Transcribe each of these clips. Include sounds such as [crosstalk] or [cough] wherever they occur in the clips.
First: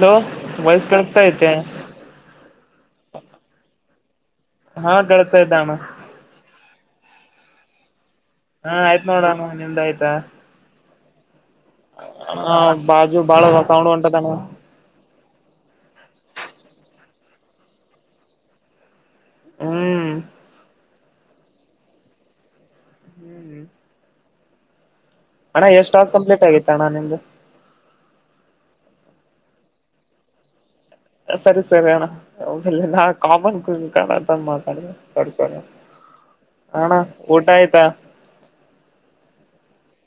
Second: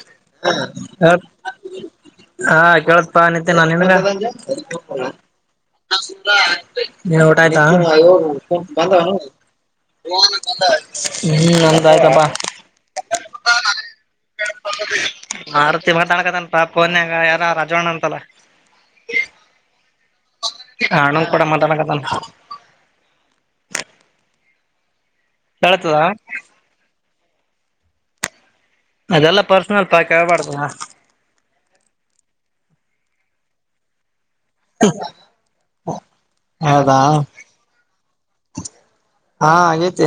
Hello ವಯಸ್ ಕಾಣಿಸ್ತಾ ಐತೆ ಹಾ ಕೇಳತ್ಪ್ಪಾ ಅನ್ತ್ತ ನಾ ನಿನ್ಗ ಹಾ ಕಳಿಸತಾ ಇದ್ದಾನ್ಣ ಊಟ ಆಯ್ತಾ ಹಾ ಬಂದ ಆಯ್ತ್ ಹ್ಮ್ ನೋಡಣ ನಿಮ್ದ ಆಯ್ತಾ ಆಯ್ತಪ್ಪಾ ಹ ಬಾಜು ಬಾಳ ಹೊ ಸೌಂಡ್ ಉಂಟತನ ಆ ರತಿ ಮಾತಾಡ್ಕದಂತ ಪನ್ಯಂಗ ಯಾರ ರಾಜವಣ್ಣ ಅಂತಲ್ಲ ಹ್ಮ್ ಹಣಂಗ್ ಕೂಡ ಮಾತಾಡದಂತ ಹ್ಮ್ ಹಣ ಎಷ್ಟು ಕೇಳ್ತದ ಕಾಸ್ ಕಂಪ್ಲೀಟ್ ಆಗಿತ ನಿಮ್ದು ಅದೆಲ್ಲಾ ಪರ್ಸನಲ್ ಪಾಕ್ ಹಳ್ಬಾರ್ದ ಸರಿ ಸರಿ ಅಣ್ಣ ನಾ ಕಾಮನ್ ಕತಂದ ಮಾ ಕಡ್ಸ ಹಣ ಹೌದಾ ಊಟ ಆಯ್ತಾ ಹಾ ಹಾಗೇತೆ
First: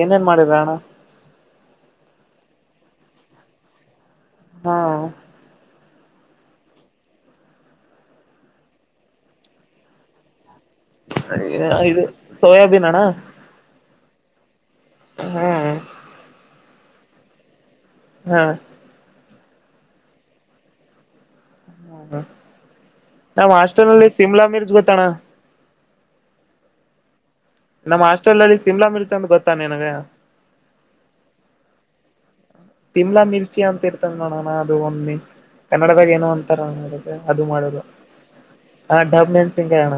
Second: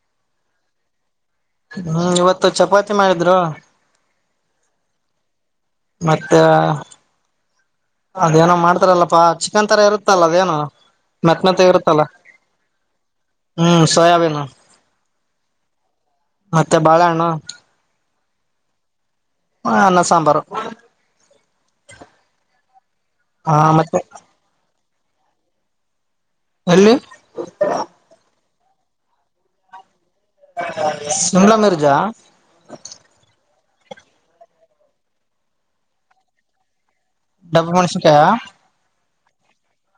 ಏನೇನ್ ಮಾಡಿದ್ರ ಅಣ್ಣ ಹ್ಮ್ ಇವತ್ತು ಚಪಾತಿ ಮಾಡಿದ್ರು ಹಾ ಮತ್ತ ಅದೇಏನೋ ಮಾಡ್ತಾರಲ್ಲಪ್ಪಾ ಚಿಕನ್ ತರಾ ಇರುತ್ತಲ್ಲ ಅದೇನೋ ಇದು ಸೋಯಾಬೀನ್ ಅಣ್ಣ ಹ್ಮ್ ಸೋಯಾಬೀನು. ಹಾ. ಮತ್ತೆ ಬಾಳೆ ಹಣ್ಣು. ಹಾ. ಹ ಅನ್ನ ಸಾಂಬಾರು. ಹ್ಮ ನಾವ್ ಹ ಮತ್ತೆ ಹಾಸ್ಟೆಲ್ಲ್ಲಿ ಸಿಮ್ಲಾ ಮೀರ್ಜ ಗೊತ್ತಣ. ಎಲ್ಲಿ. ನಮ್ಮ್ ಹಸ್ಟೆಲ್ ನಲ್ಲಿ ಸಿಮ್ಲಾ ಮಿರ್ಜಾ ಅಂತ ಗೊತ್ತಾ ನಿನಗೆ. ಸಿಮ್ಲಾ ಮಿರ್ಜಾ. ಸಿಮ್ಲಾ ಮಿರ್ಚಿ ಅಂತ ಇರ್ತಂಗ ನೋಡಣ್ಣ ಅದು ಒಮ್ಮೆ ಕನ್ನಡದಾಗ್ ಏನೊ ಅಂತಾರಣ ಅದು. ಅದು ಡಬ್ಬು ಮಾಡರೆ ಮೆಣಸಿನ್ಕಾಯ ಹ ಡಬ್ ಮೆಣಸಿನಕಾಯಣ.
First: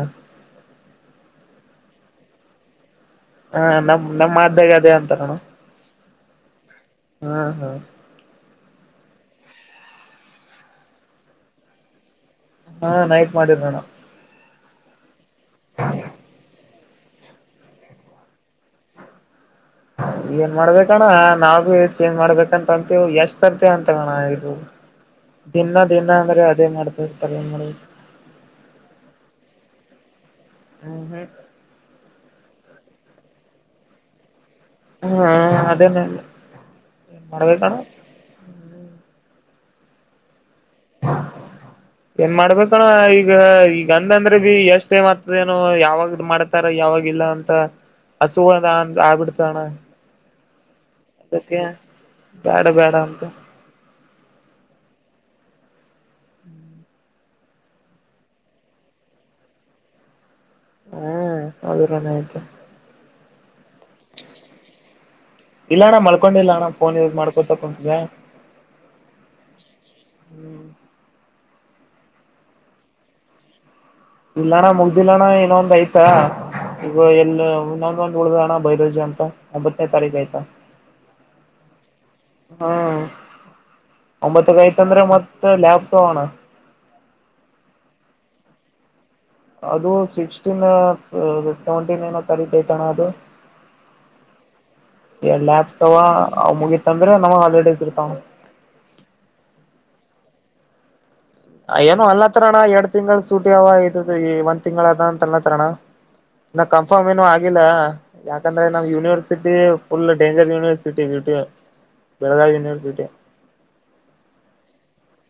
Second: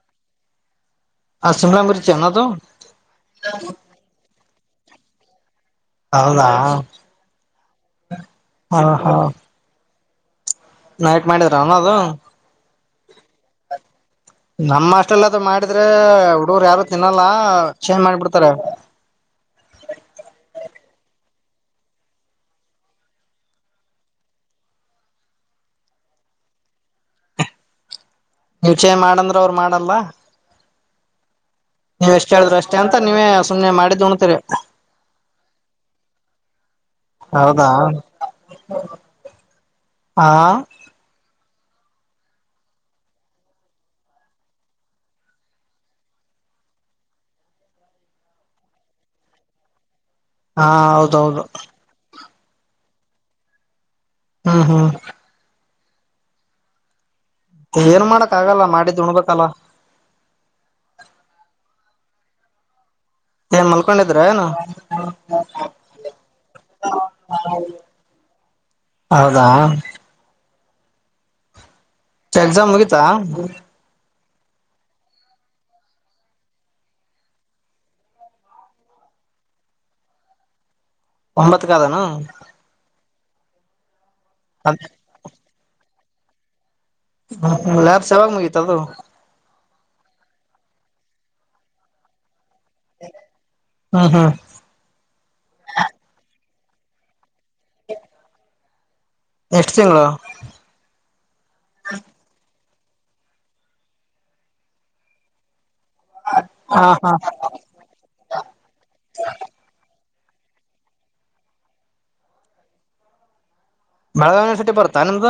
ಹ ಶಿಮ್ಲಾ ಮಿರ್ಚಿ ಏನದು. ಹಾ ನಮ್ ನಮ್ಮ ಹಾಡ್ಯಾಗ್ ಅದೇ ಅಂತಾರಣ. ಹೌದಾ ಹಾ ಹ ನೈಟ್ ಮಾಡಿದ್ರಣ ಅದು. ಹಾ ನೈಟ್ ಮಾಡಿರಣ. ನಮ್ಮ್ ಹಾಸ್ಟೆಲ್ ಅದು ಮಾಡಿದ್ರೆ ಹುಡುಗ್ರು ಯಾರು ತಿನ್ನಲ್ಲ ಚೇಂಜ್ ಮಾಡ್ ಬಿಡ್ತಾರೆ. ಏನ್ ಮಾಡ್ಬೇಕಣ್ಣ ನಾವ್ ಬಿ ಎಕ್ಸ್ಚೇಂಜ್ ಮಾಡ್ಬೇಕಂತ ಅಂತೇವು ಎಷ್ಟಸರ್ತಿ ಅಂತವಣ್ಣ ಇದು. [inaudible] ದಿನ ದಿನಾ ಅಂದ್ರೆ ಅದೇ ಮಾಡ್ತಿರ್ತಾರೆ ಏನ್ ಮಾಡೋದು. ನೀವ್ ಚೇಂಜ್ ಮಾಡಂದ್ರೆ ಅವ್ರು ಮಾಡಲ್ಲ. ಊ ಹ್ಮ್ ನೀವ್ ಎಷ್ಟ್ ಹೇಳಿದ್ರು ಅಷ್ಟೇ ಅಂತ ನೀವೇ ಸುಮ್ಮ್ನೆ ಮಾಡಿದ್ದು ಉಣ್ತೀರಿ. ಹ್ಮ ಹ್ಮ್ ಅದನೆಲ್ ಏನ್ ಮಾಡ್ಬೇಕಣ. ಆ ಏನ್ ಮಾಡ್ಬೇಕಣ ಈಗ ಈಗ ಅಂದಂದ್ರೆ ಬಿ ಎಷ್ಟೇ ಮತ್ತದ ಏನೋ ಯಾವಾಗದ್ ಮಾಡ್ ತರ ಯಾವಾಗಿಲ್ಲ ಅಂತ ಹಸು ಅದ್ ಆಬಿಡ್ತಣ್ಣ. ಹಾ ಹೌ ದಕ್ಕೆ ಬ್ಯಾಡ್ ಬ್ಯಾಡ ಅಂತ. ಹ್ಮ್ ಹ್ಮ್ ಹ್ಮ್ ಏನ್ ಮಾಡಕ್ ಆಗಲ್ಲ ಮಾಡಿದ್ದುಣ್ಬೇಕಲ್ಲ. ಹಾ ಅದು ನೀನ್ ಹೇಳ್ತಿಯ. ಏನ್ ಮಲ್ಕೊಂಡಿದ್ರ ಏನು ಇಲ್ಲ ಅಣ್ಣ ಮಲ್ಕೊಂಡಿಲ್ಲ ಅಣ್ಣ ಫೋನ್ ಯೂಸ್ ಮಾಡ್ಕೊತ ಕುಂತಿದ್ದೆ. ಹೌದಾ. ಹ್ಮ್ ಚ್ ಎಕ್ಸಾಮ್ ಮುಗಿತಾ. ಇಲ್ಲಣ್ಣ ಮುಗ್ದಿಲ್ಲಣ್ಣ ಇನ್ನೊಂದ್ ಐತೆ. ಈಗ ಎಲ್ಲ ಇನ್ನೊಂದು ಉಳಿದದ್ ಅಣ್ಣ ಬಯೊಲಾಜಿ ಅಂತ ಒಂಬತ್ತನೇ ತಾರೀಕು ಐತ. ಒಂಬತ್ತು ಕಾದನೋ ಹ್ಮ್ ಒಂಬತ್ತಕೈತಂದ್ರೆ ಮತ್ತೆ ಲ್ಯಾಬ್ಸ ಅವಣ್ಣ. ಹ್ಮ ಹ್ಮ್ ಲ್ಯಾಬ್ಸ್ ಯವಾಗ್ ಮುಗೀತದು. ಅದು ಸಿಕ್ಸ್ಟೀನ್ ಸೆವೆಂಟೀನ್ ಏನೋ ಕರಿತೈತಣ್ಣ ಅದು. ಹ್ಮ್ ಹ್ಮ್ ಏ ಲ್ಯಾಬ್ಸ್ ಅವ ಅವ್ ಮುಗಿತಂದ್ರೆ ನಮಗ್ ಹಾಲಿಡೇಸ್ ಇರ್ತಾವಣ. ಎಷ್ಟು ತಿಂಗಳು ಏನು ಅನ್ಲತಾರಣ್ಣ ಎರಡ್ ತಿಂಗಳು ಸೂಟಿ ಅವ ಇದ ಈ ಒಂದ್ ತಿಂಗಳ ಅದ ಅಂತ ಅನ್ನತ್ತಾರಣ. ನ ಹ ಕಂಫಾರ್ಮ್ ಹಾ ಏನು ಆ ಇಲ್ಲಾ ಯಾಕಂದ್ರೆ ನಮ್ university full danger university V T U. Belagavi university. Belgaum university ಬರ್ತಾ ನಿಮ್ಗ.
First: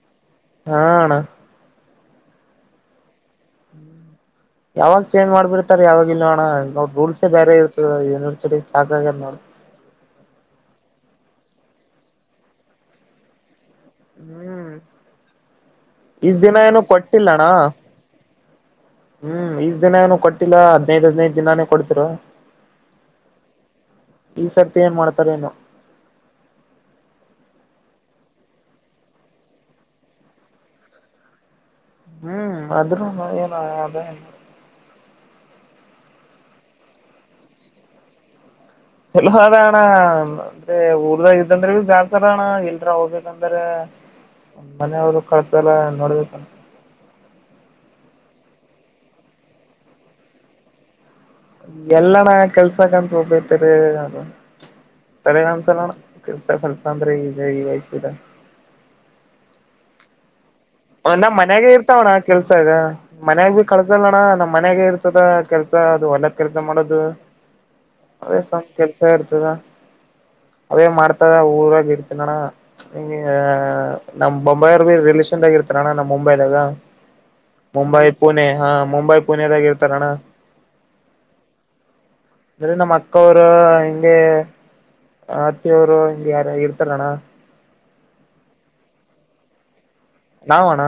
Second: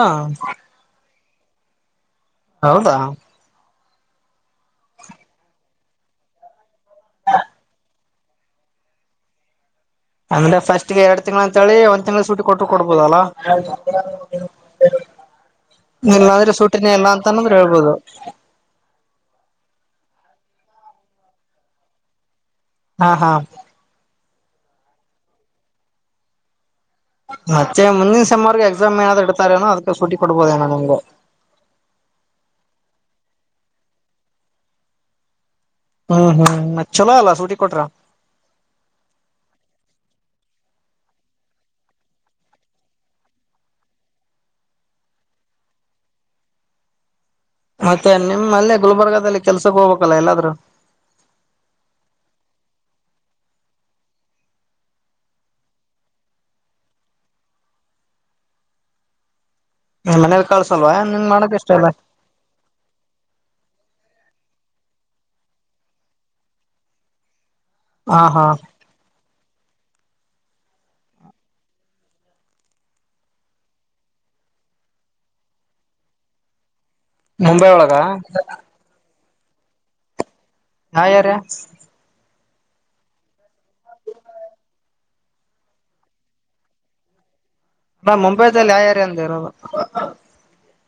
ಹಾ ಅಣ್ಣ ಹೌದಾ ಯಾವಾಗ ಚೇಂಜ್ ಮಾಡ್ಬಿಡ್ತಾರೆ ಯಾವಾಗ ಇಲ್ಲ ಅಣ ನೋಡ್ ರೂಲ್ಸೇ ಬೇರೆ ಇರ್ತದೆ ಯೂನಿವರ್ಸಿಟಿಗ್ ಸಾಕಾಗ್ಯದ್ ನೋಡ್ ಅಂದ್ರೆ ಫಸ್ಟ್ ಎರಡ್ ತಿಂಗಳ ಅಂತಿ ಒಂದ್ ತಿಂಗಳ ಸೂಿ ಕೊಟ್ಟರು ಕೊಡ್ಬೋುದಲ್ಲಾ ಹ ಹ್ಮ್ ಈಸ್ ಇಲ್ಲಾಂದ್ರೆ ದಿನ ಏನು ಸೂಟಿನ ಎಲ್ಲಾ ಅಂತ ಕೊಟ್ಟಿಲ್ಲಣ್ಣ ನಂದ್ರೆ ಹೇಳ್ಬೋದು ಹ್ಮ್ ಈ್ ದಿನ ಏನನು ಕೊಟ್ಟಿಲ್ಲಾ ಹದ್ೈದ್ ಹದ್ನೈದು ದಿನನಾನೇ ಕೊಡ್ತಿರ ಹಾ ಹಾ ಈ ಸರ್ತಿ ಏನ್ ಮಾಡ್ತಾರ ಏನು ಮತ್ತೆ ಮುಂದಿನ ಸೆಮರ್ಗೆ ಎಸಾಮ್ ಏನಾದ್ ಇಡ್ತಾರೆೇನೋ ಅದಕ್ಕೆ ಸಟಿ ಕೊಡ್ಬೋದೇನ ನಿಮ್ಗ ಹ್ಮ್ ಆದ್ರೂ ಏನ ಅದೇ ಹ್ಮ್ ಹ್ಮ್ ಮತ್ ಚಲೋ ಅಲ್ಲ ಸೂಟಿ ಕೊಟ್ರ. ಚಲ ಅದಣ ಅಂದ್ರೆ ಊರ್ದ ಇದ್ದಂದ್ರೆ ಬಿ ಬ್ಯಾಡ್ಸರಣ ಇಲ್ರ ಹೋಗ್ಬೇಕಂದ್ರ ಮನೆಯವರು ಕಳ್ಸ ಎಲ್ಲಾ ನೋಡ್ಬೇಕ ಮತ್ತೆ ನಿಮ್ಮಲ್ಲೇ ಗುಲ್ಬರ್ಗದಲ್ಲಿ ಕೆಲ್ಸಕ್ಕೆ ಹೋಗ್ಬೇಕಲ್ಲಾ ಎಲ್ಲಾದ್ೂ ಎಲ್ಲಣ ಕೆಲ್ಸ ಕಂತೋಗಬತರಿ ಸ್ಥಳನ್ಸಲ ಕಲಸಾರ ವಯ ಮನೇಲಿ ಕಳ್ಸಲ್ವಾ ನಿಂಗ್ ನಮ್ ಮಾಡಕ್ ಮನ್ಯಾಗೆ ಇಷ್ಟ ಅಲ್ಲ ಇರ್ತಾವಣ್ಣ ಕೆಲ್ಸ ಅದ ಮನ್ಯಾಗ ಭ ಕಳ್ಸಲ್ಲ ಅಣ್ಣ ನಮ್ ಮನ್ಯಾಗ ಇರ್ತದ ಕೆಲ್ಸ ಅದು ಹೊಳ್ಳದ್ ಕೆಲ್ಸ ಮಾಡೋದು ಹಾ ಹಾ ಅದೇಸ ಕೆಲ್ಸ ಎಡ್ತದಾ ಅವದೇ ಮಾಡ್ತಾವ ಊರಾಗ ಇಡ್ತನಾನ ನಿ ನಮ್ ಬೊಂಬಾಯವರ್ ಭೀ ರಿಲಷನ್ಾಗ ಇರ್ತಾರಣ್ಣ ನಮ್ ಮುಂಬೈದಾಗ ಮುಂಬೈ ಪುಣೆ ಹಾ ಮುಂಬೈ ಪುಣೆದಾಗ ಇರ್ತಾರ ಅಣ್ಣ ಹಾ ಯಾರ ಅರೆ ನಮ್ಮ್ ಅಕ್ಕವರು ಹೆಿಂಗೆ ಅತ್ತಿಯವರು ಹ್ಗೆ ಯಾರ ಇರ್ತಲ್ಲಣ್ಣ ನಾ ಮುಂಬೈದಲ್ಲಿ ಯ ಯಾರ ಅಂದೇನು ನಾವಣ್ಣ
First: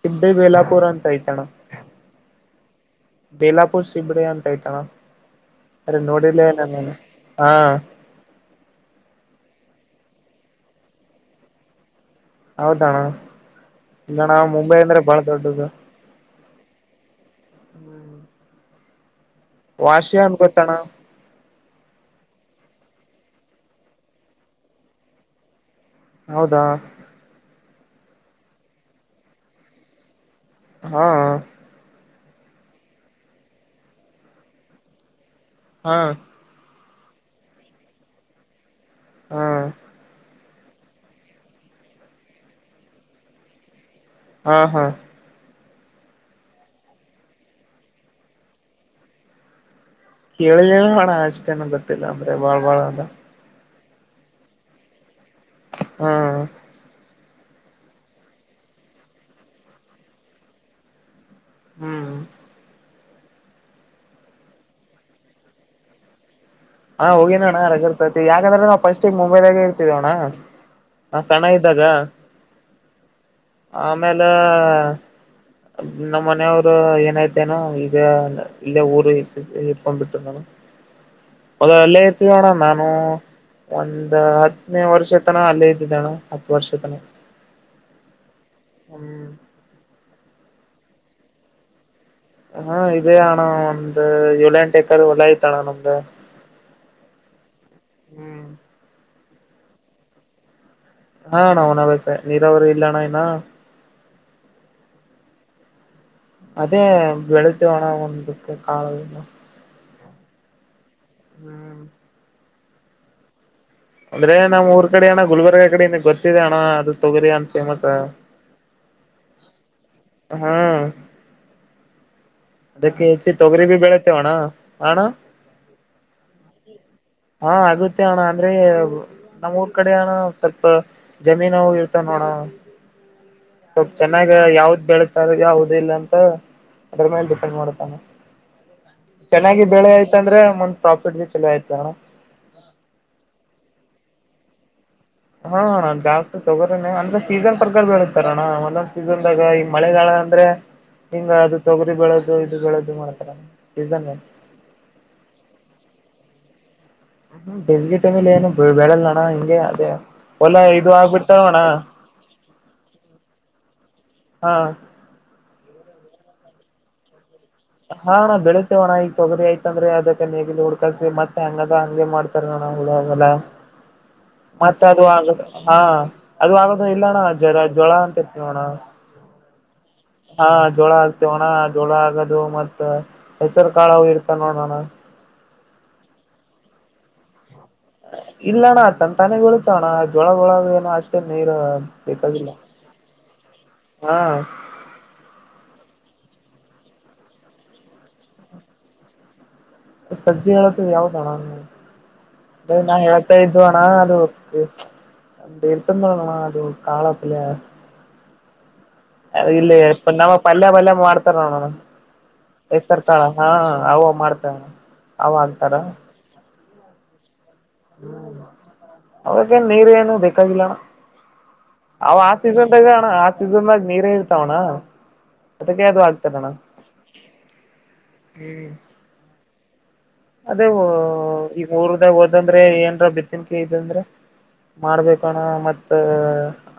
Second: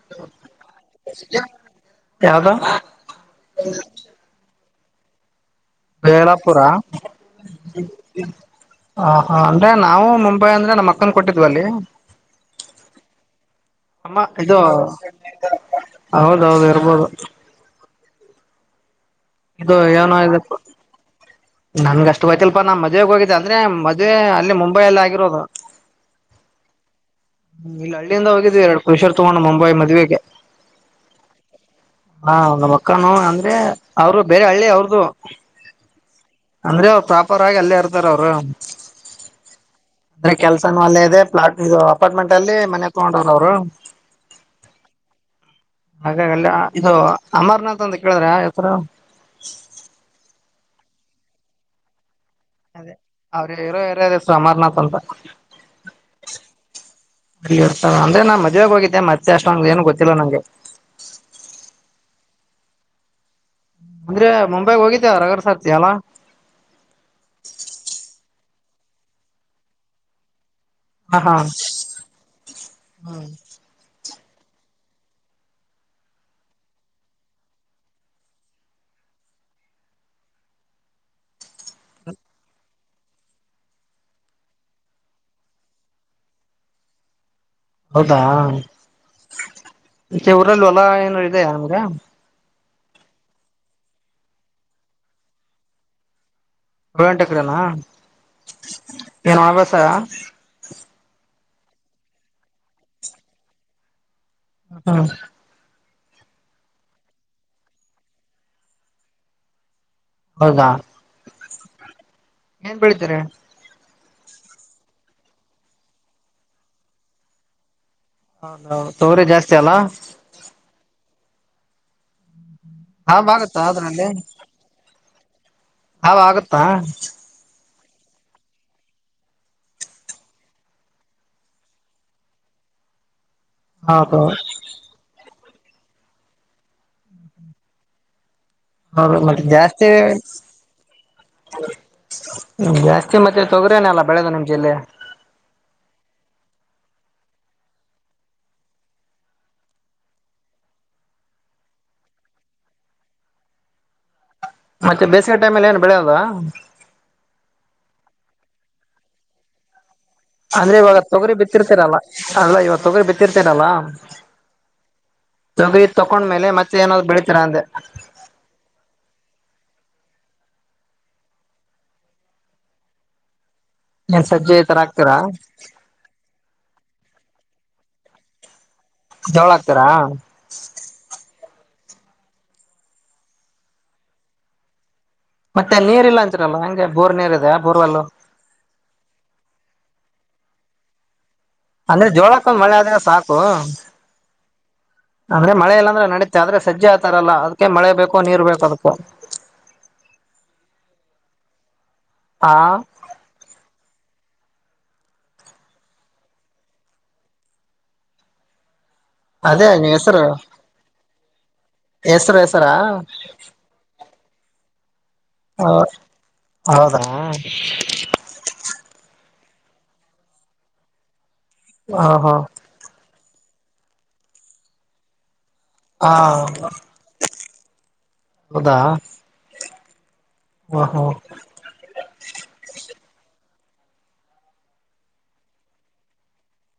ಸಿಬಿಬಳ್ಳಾಪುರ ಅಂತ ಐತಣ್ಣ ಯಾವ್ದ ಬೇಲಾಪುರ್ ಸಿಬಡಿ ಅಂತಯ್ತಾನ ಅರೆ ಬೇಲಾಪುರ ನೋಡಿಲಲ್ಲ ನ ಹಾ ಹ ಹಾ ಅಂದ್ರೆ ನಾವು ಮುಂಬೈ ಅಂದ್ರೆ ನಮ್ಮ ಅಕ್ಕನ್ ಕೊಟ್ಟಿದ್ವ ಅಲ್ಲಿ ಹೌದಣ್ಣ ಅಮ್ಮ ಇಣ ಇದು ಮುಂಬೈ ಅಂದ್ರೆ ಬಾಳ ದೊಡ್ಡದು ಹೌದೌದು ಇರ್ಬೋದು ಹ್ಮ್ ಇದು ಏನ ವಾಷಿ ಅನ್ ಇಪ್ಪ ಗೊತ್ತಣ ನನ್ಗ ಅಷ್ಟು ಗೊತ್ತಿಲ್ಲಪ್ಪ ನನ್ ಮದ್ವೆಗೆ ಹೋಗಿದ್ದೆ ಅಂದ್ರೆ ಮದ್ವೆ ಅಲ್ಲಿ ಮುಂಬೈ ಅಲ್ಲಿ ಆಗಿರೋದು. ಹೌದಾ ಇಲ್ಲಿ ಹಳ್ಳಿಯಿಂದ ಹೋಗಿದೀವಿ ಎರಡು ಪಷರ್ ತಗೊಂಡು ಮುಂಬಿ ಮದ್ವೆೆಗೆ ಹಾ ಹಾ ಒಂದು ಮಕ್ಕನು ಅಂದ್ರೆ ಅವರು ಬೇರೆ ಹಳ್ಳಿ ಅವ್ರದುು ಹಾ ಅಂದ್ರೆ ಅವ್ರು ಪ್ರಾಪರ್ ಆಗಿ ಅಲ್ಲೇ ಇರ್ತಾರ ಅವ್ರು ಹಾ ಅಂದ್ರೆ ಕೆಲ್ಸನನು ಅಲ್ಲೇ ಇದೆ ಫ್ಲಾಟ್ ಇದು ಅಪಾರ್ಟ್ಮೆಂಟ್ ಅಲ್ಲಿ ಮನೆ ತೊಗೊಂಡ್ ಅವ್ರು ಹಾ ಹಾ ಹಾಗಾಗಿ ಅಲ್ಲಿ ಇದು ಅಮರ್ನಾಥ್ ಅಂತ ಕೇಳಿದ್ರ ಹೆಸರು ಕೇಳಿ ಹಣ ಅಷ್ಟೇನ ಗೊತ್ತಿಲ್ಲ ಅಂದ್ರೆ ಬಾಳ್ ಬಾಳ ಅದ ಅವ್ರು ಇರೋ ಏರಿಯ ಹೆಸರು ಅಮರ್ನಾಥ್ ಅಂತ ಹಾ ಅಲ್ಲಿ ಇರ್ತ ಅಂದ್ರೆ ನಾನ್ ಮದ್ವೆೆಗೆ ಹೋಗಿದ್ದೆ ಮತ್ತೆ ಅಷ್ಟೊಂಗ ಏನು ಗೊತ್ತಿಲ್ಲ ನಂಗೆ ಹ್ಮ್ ಅಂದ್ರೆ ಮುಂಬೈಗ್ ಹೋಗಿದೇ ರಗರ್ ಸರ್ತಿ ಅಲ್ಲಾ ಹಾ ಹೋಗಿನನಣ ರಜೆರ್ತೈತಿ ಯಾಕಂದ್ರೆ ನಾವು ಸ್ಟಗ್ ಮುಂಬೈದಾಗೆ ಇರ್ತೀವಣ ಹಾ ಹಾ ಹ್ಮ್ ಆಮೇಲೆ ನಮ್ಮ್ ಮನೆಯವರು ಏನೈತೆನೋ ಈಗ ಇಲ್ಲೇ ಊರು ಇಟ್ಕೊಂಡ್ಬಿಟ್ಟು ಮೊದಲ ಎಲ್ಲ ತಿಯೋಣ ನಾನು ಒಂದ ಹತ್ತನೇ ವರ್ಷ ತನ ಅಲ್ಲೇ ಇದ್ದಿದ್ದಣ ಹತ್ತು ವರ್ಷ ತನ ಹೌದಾ ಹ್ಮ್ ಮೆ ಊರಲ್ಲಿ ಹೊಲಾ ಏನ ಇದೆಯಾ ನಮ್ಗ ಹ ಇದೇ ಅಣ್ಣ ಒಂದ್ ಏಳೆ ಎಂಟು ಎಕರ್ ಹೊಲ ಐತ ಅಣ್ಣ ನಮ್ದ ಗಂಟ ಕಡೆನಾ ಹ್ಮ್ ಏನ ಅಭ್ಯಾಸ ಹಾ ನಾ ಅವನಲ್ಸೆ ನೀರವರು ಇಲ್ಲಣ ನ ಹಾ ಅದೇ ಬೆಳತ ಹೋಣ ಒಂದಕ್ಕೆ ಕಾಲದಿಂದ ಬಗಾ ಹ್ಮ್ ಏನ್ ಬೆಳತರ ಅಂದ್ರೆ ನಮ್ ಊರ್ ಕಡೆ ಅಣ್ಣ ಗುಲ್ಬರ್ಗಾ ಕಡೆ ಇ ಗೊತ್ತಿದೆ ಅಣ ಅದು ತೊಗರಿ ಅಂತ ಫೇಮಸ್ ಹೌದ ತೊಗರೆ ಜಾಸ್ತಿ ಅಲ್ಲಾ ಹಾ ಅದಕ್ಕೆ ಲಾಭ ಹೆಚ್ಚಿ ಆಗುತ್ತಾ ತೊಗರಿ ಭೀ ಅದ್ರಲ್ಲಿ ಬೆಳತ್ತೇವಣ ಹಣ ಹ ಆಗುತ್ತಾ ಹಾ ಆಗುತ್ತೆ ಅಣ ಅಂದ್ರೆ ನಮ್ಮ್ ಊರ್ ಕಡೆ ಅಣ ಸ್ವಲ್ಪ ಜಮೀನು ಇರ್ತವ ನೋಡ ಸ್ವಲ್ಪ್ ಹೌದು ಚೆನ್ನಾಗ ಯಾವ್ದ್ ಬೆಳತಾರ ಯಾವದ ಇಲ್ಲ ಅಂತ ಅದ್ರ ಮೇಲೆ ಡಿಪೆಂಡ್ ಮಾಡತಾನ ಹೌದು ಮತ್ತೆ ಚೆನ್ನಾಗಿ ಜಾಸ್ತಿ ಬೆಳೆ ಆಯ್ತ ಅಂದ್ರೆ ಒಂದ್ ಪ್ರಾಫಿಟ್ ಬಿ ಚಲೋ ಆಯ್ತ ನಣ್ಣ ಹ್ಮ ಜಾಸ್ತಿ ಮತ್ತೆ ತೊಗ್ರೇನಲ್ಲ ಬೆಳೆದು ನಿಮ್ ಜಿಲ್ಲೆ ಹಾಣನ್ ಜಾಸ್ತಿ ತೊಗೋರನನೆ ಅಂದ್ರೆ ಸೀಸನ್ ಪ್ರಕಾರ ಬಳತಾರಣ್ಣ ಒಂದೊಂದ್ ಸೀಸನ್ದಾಗ ಈ ಮಳೆಗಾಲ ಅಂದ್ರೆ ಹಿಂಗ ಅದು ತೊಗರಿ ಬೆಳೆದು ಇದು ಬೆಳೆದು ಮಾಡ್ತಾರ ಸೀಸನ್ ಮತ್ತೆ ಬೇಸಿಗೆ ಟೈಮ್ಲ್ಲಿ ಏನು ಬೆಳೆಯೋದ ಬೆಲ್ಗೆ ಟೈಮೇಲೆ ಏನು ಬಳೆಲ್ಲ ನೋಡ ಹಿಂಗೆ ಅದೇ ಹೊಲ ಅಂದ್ರೆ ಇದು ಇವಾಗ ತೊಗರಿ ಆಗ್ಬಿಡ್ತಾವಣ್ಣ ಬಿತ್ತಿರ್ತಾರಲ್ಲ ಅಲ್ಲ ಇವಾಗ ತೊಗರಿ ಬಿತ್ತಿರ್ತಾರಲ್ಲ ಹಾ ತೊಗ್ರ ತಕೊಂಡ ಮೇಲೆ ಮತ್ತೆ ಏನಾದ್ರುಳಿತೀರ ಅಂದೆ ಹಾ ನ ಬೆಳೀತೇವಣ ಈಗ ತಗರಿ ಆಯ್ತ ಅಂದ್ರ ಅದಕ್ಕೇ ಹುಡ್ಕಸಿ ಮತ್ತೆ ಹಂಗದ ಹಂಗೆ ಮಾಡ್ ಉತ್ತಾಣಡಾಗಲ್ಲ ಏನ್ ಸಜ್ಜೆ ಈ ತರ ಮತ್ತೆ ಅದು ಹಾಕ್ತೀರಾ ಆಗದು ಹಾ ಅದು ಆಗದು ಇಲ್ಲಣ್ಣ ಜ್ವರ ಜ್ವಳ ಅಂತ ಇರ್ ತಿವೋಣ ಜವಳ ಹಾಕ್ತಾರಾ ಹಾ ಜೋಳ ಆಗ್ತೇವಣ್ಣ ಜೋಳ ಆಗೋದು ಮತ್ತ ಹೆಸರು ಕಾಳವು ಇರ್ತ ನೋಡೋಣ ಮತ್ತೆ ನೀರ್ ಇಲ್ಲ ಅಂಂತರಲ್ಲ ಹಂಗೆ ಬೋರ್ ನೀರ್ ಇದೆ ಬೋರ್ವಲ್ಲೂ ಇಲ್ಲಣ್ಣ ತನ್ ತಾನೆ ಉಳಿತಾವಣ್ಣ ಜೊಳಗೊಳಗ ಏನೋ ಅಷ್ಟೇ ನೀರು ಅಂದ್ರೆ ಜೋಳ ಹಕ್ ಬೇಕಾಗಿಲ್ಲ ಮಳೆ ಆದ್ರೆ ಸಾಕು ಹಾ ಅಂದ್ರೆ ಮಳೆ ಇಲ್ಲಾಂದ್ರೆ ನಡಿತೆ ಆದ್ರೆಜ್ಜ ಆಯತಾರಲ್ಲ ಅದ್ಕ್ಕೆ ಮಳೆ ಬೇಕು ನೀರ್ ಬೇಕು ಅದುಕೂ ಸಜ್ಜಿಗಳತ್ತ ಯಾವ್ದಣ ಆ ಇದುವಣ ಅದು ಅಂತ ಎಂತದೋ ಅಣ್ಣ ಅದು ಕಳ ಪಲ್ಯ ಅದೇ ಇಲ್ಲ ಇ ಹೆಸರು ನಮ್ಮ ಪಲ್ಯ ಪಲ್ಯ ಮಾಡ್ತಾರೆ ನೋಡೋಣ ಹೆಸರು ಹೆಸರಾ ಹೆಸರ್ತಾಳ ಹಾ ಅವ ಮಾಡ್ತಾಳ ಹ ಹೌದ ಹ್ಮ ಅವಕ್ಕನ್ ನೀರು ಏನು ಬೇಕಾಗಿಲ್ಲಣ ಹ ಅವ ಆ ಹಾ ಸೀಸನ್ ಾಗಣ್ಣ ಆ ಸೀಸನ್ ಆಗ ನೀರೇ ಇರ್ತಾವಣ್ಣ ಅದಕ್ಕೆ ಅದು ಹಾ ಆಗ್ತಾರಣ ಹ್ಮ್ ಹೌದಾ ಅದೇ ಹ ಹಾ ಈಗ ಊರ್ದಾಗ ಹೋದಂದ್ರೆ ಏನ್ರ ಬಿತ್ತನ್ಕ ಇದಂದ್ರ ಮಾಡ್ಬೇಕಣ ಮತ್ತ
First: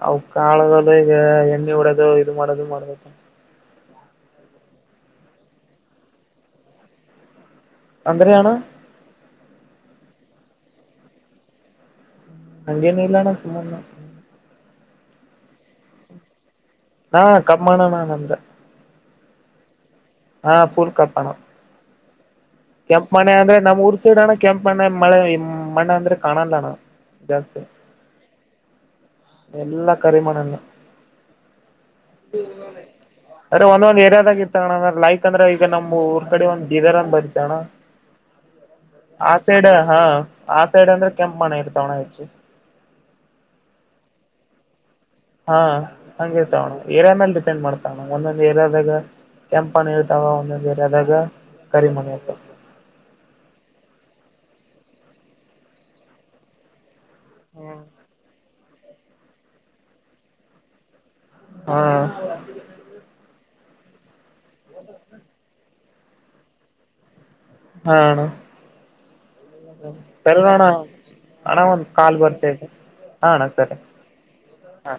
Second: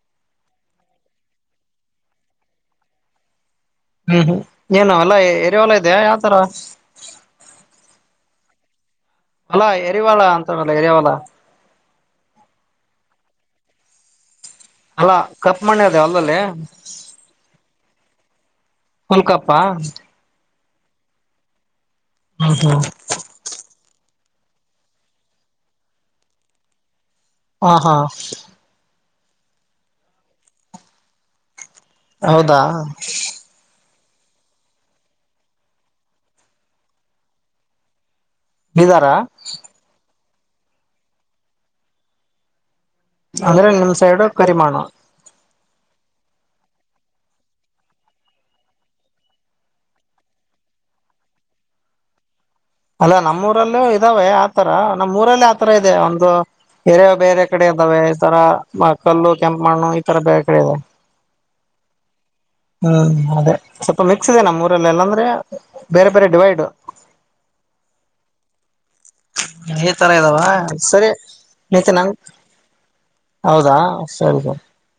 ಅ ಕಾಳದಲ್ಲೂ ಈಗ ಎಣ್ಣೆ ಉಡೋದು ಇದು ಮಾಡೋದು ಮಾಡ್ಬೇಕು ಹ್ಮ್ ಹ್ಮ್ ಏನು ಅಲ್ಲಾ ಎರಿವಲ ಇದೆಯ ಯಾವ ತರ ಅಂದರೆ ಅಣ್ಣ ಅಲ್ಲಾ ಎರಿವಾಳ ಅಂತಲ್ಲ ಎರಿವಾಳ ಅಂಗೆನ್ ಇಲ್ಲ ಅಣ್ಣ ಸುಮನೆ ಅಲ್ಲಾ ಕಪ್ಪು ಮಣ್ಣಿ ಅದ ಹೊಲ್ದಲ್ಲಿ ಹಾ ಕಮ್ಮಮ್ಮಣ ನಮ್ದು ಪುಲ್ ಕಪ್ಪ ಹಾ ಪುಲ್ ಕಪ್ಪ ಅಣ್ಣ ಹೌ ಹಾ ಕೆಂಪ್ ಮಣ್ಣಿ ಅಂದ್ರೆ ನಮ್ ಊರ್ ಸೈಡ್ ಅಣ್ಣ ಕೆಂಪ ಮಣ್ಣಿ ಮಳೆ ಮಣ್ಣು ಅಂದ್ರೆ ಕಾಣಲ್ಲಣ ಜಾಸ್ತಿ ಹ ಹಾ ಎಲ್ಲಾ ಕರಿಮಣ್ಣ ದೂ ಹೌದಾ ಅದೆ ಒಂದೊಂದ ಏರಿಯಾದಾಗ ಇತಣಂದ್ರ ಲೈಕ್ ಅಂದ್ರ ಈಗಮ್ ಊರ್ ಕಡೆ ಒಂದ ಗೀದರ್ಂದ ಬ ಚಣ ಬೀದರ ಆ ಸೈಡ್ ಹಾ ಆ ಸೈಡ್ ಅಂದ್ರೆ ಕೆಂಪ್ ಮಣ್ಣು ಇರ್ತಾವಣ ಹೆಚ್ಚು ಅಂದ್ರೆ ನಿಮ್ ಸೈಡು ಕರಿಮಣ್ಣು ಹಾ ಹಂಗ ಇರ್ತಾವಣ ಏರಿಯಾದ ಮೇಲೆ ಡಿಪೆಂಡ್ ಮಾಡ್ತಾವಣ್ಣ ಒಂದೊಂದ್ ಏರಿಯಾದಾಗ ಕೆಂಪು ಇರುತ್ತವೆ ಒಂದೊಂದು ಏರಿಯಾದಾಗ ಕರಿಮಣ್ಣು ಇರುತ್ತವೆ ಅಲ್ಲ ನಮ್ಮ್ ಊರಲ್ಲೂ ಇದಾವೆ ಆತರ ನಮ್ಮ್ ಊರಲ್ಲಿ ಆತರ ಇದೆ ಒಂದು ಬೇರೆ ಬೇರೆ ಕಡೆ ಇದ್ದಾವೆ ಈ ತರ ಕಲ್ಲು ಕೆಂಪು ಮಣ್ಣು ಈ ತರ ಬೇರೆ ಕಡೆ ಇದೆ ಹಾ ಹ್ಮ್ ಅದೇ ಸ್ವಲ್ಪ ಮಿಕ್ಸ್ ಇದೆ ನಮ್ಮೂರಲ್ಲ ಎಲ್ಲಾಂದ್ರೆ ಬೇರೆ ಬೇರೆ ಡಿವೈಡ್ ಹ ಅಣ್ಣ ಈ ತರ ಇದಾವ ಸರಿ ಅಣ್ಣ ಸರಿ ಅಣ್ಣ ಒಂದ ನಿತಿನ್ ಹಂಗ್ ಕಾಲ್ ಬರ್ತೇ ಅಣ್ಣ ಹೌದಾ ಸರಿ ಸರಿ ಹಾ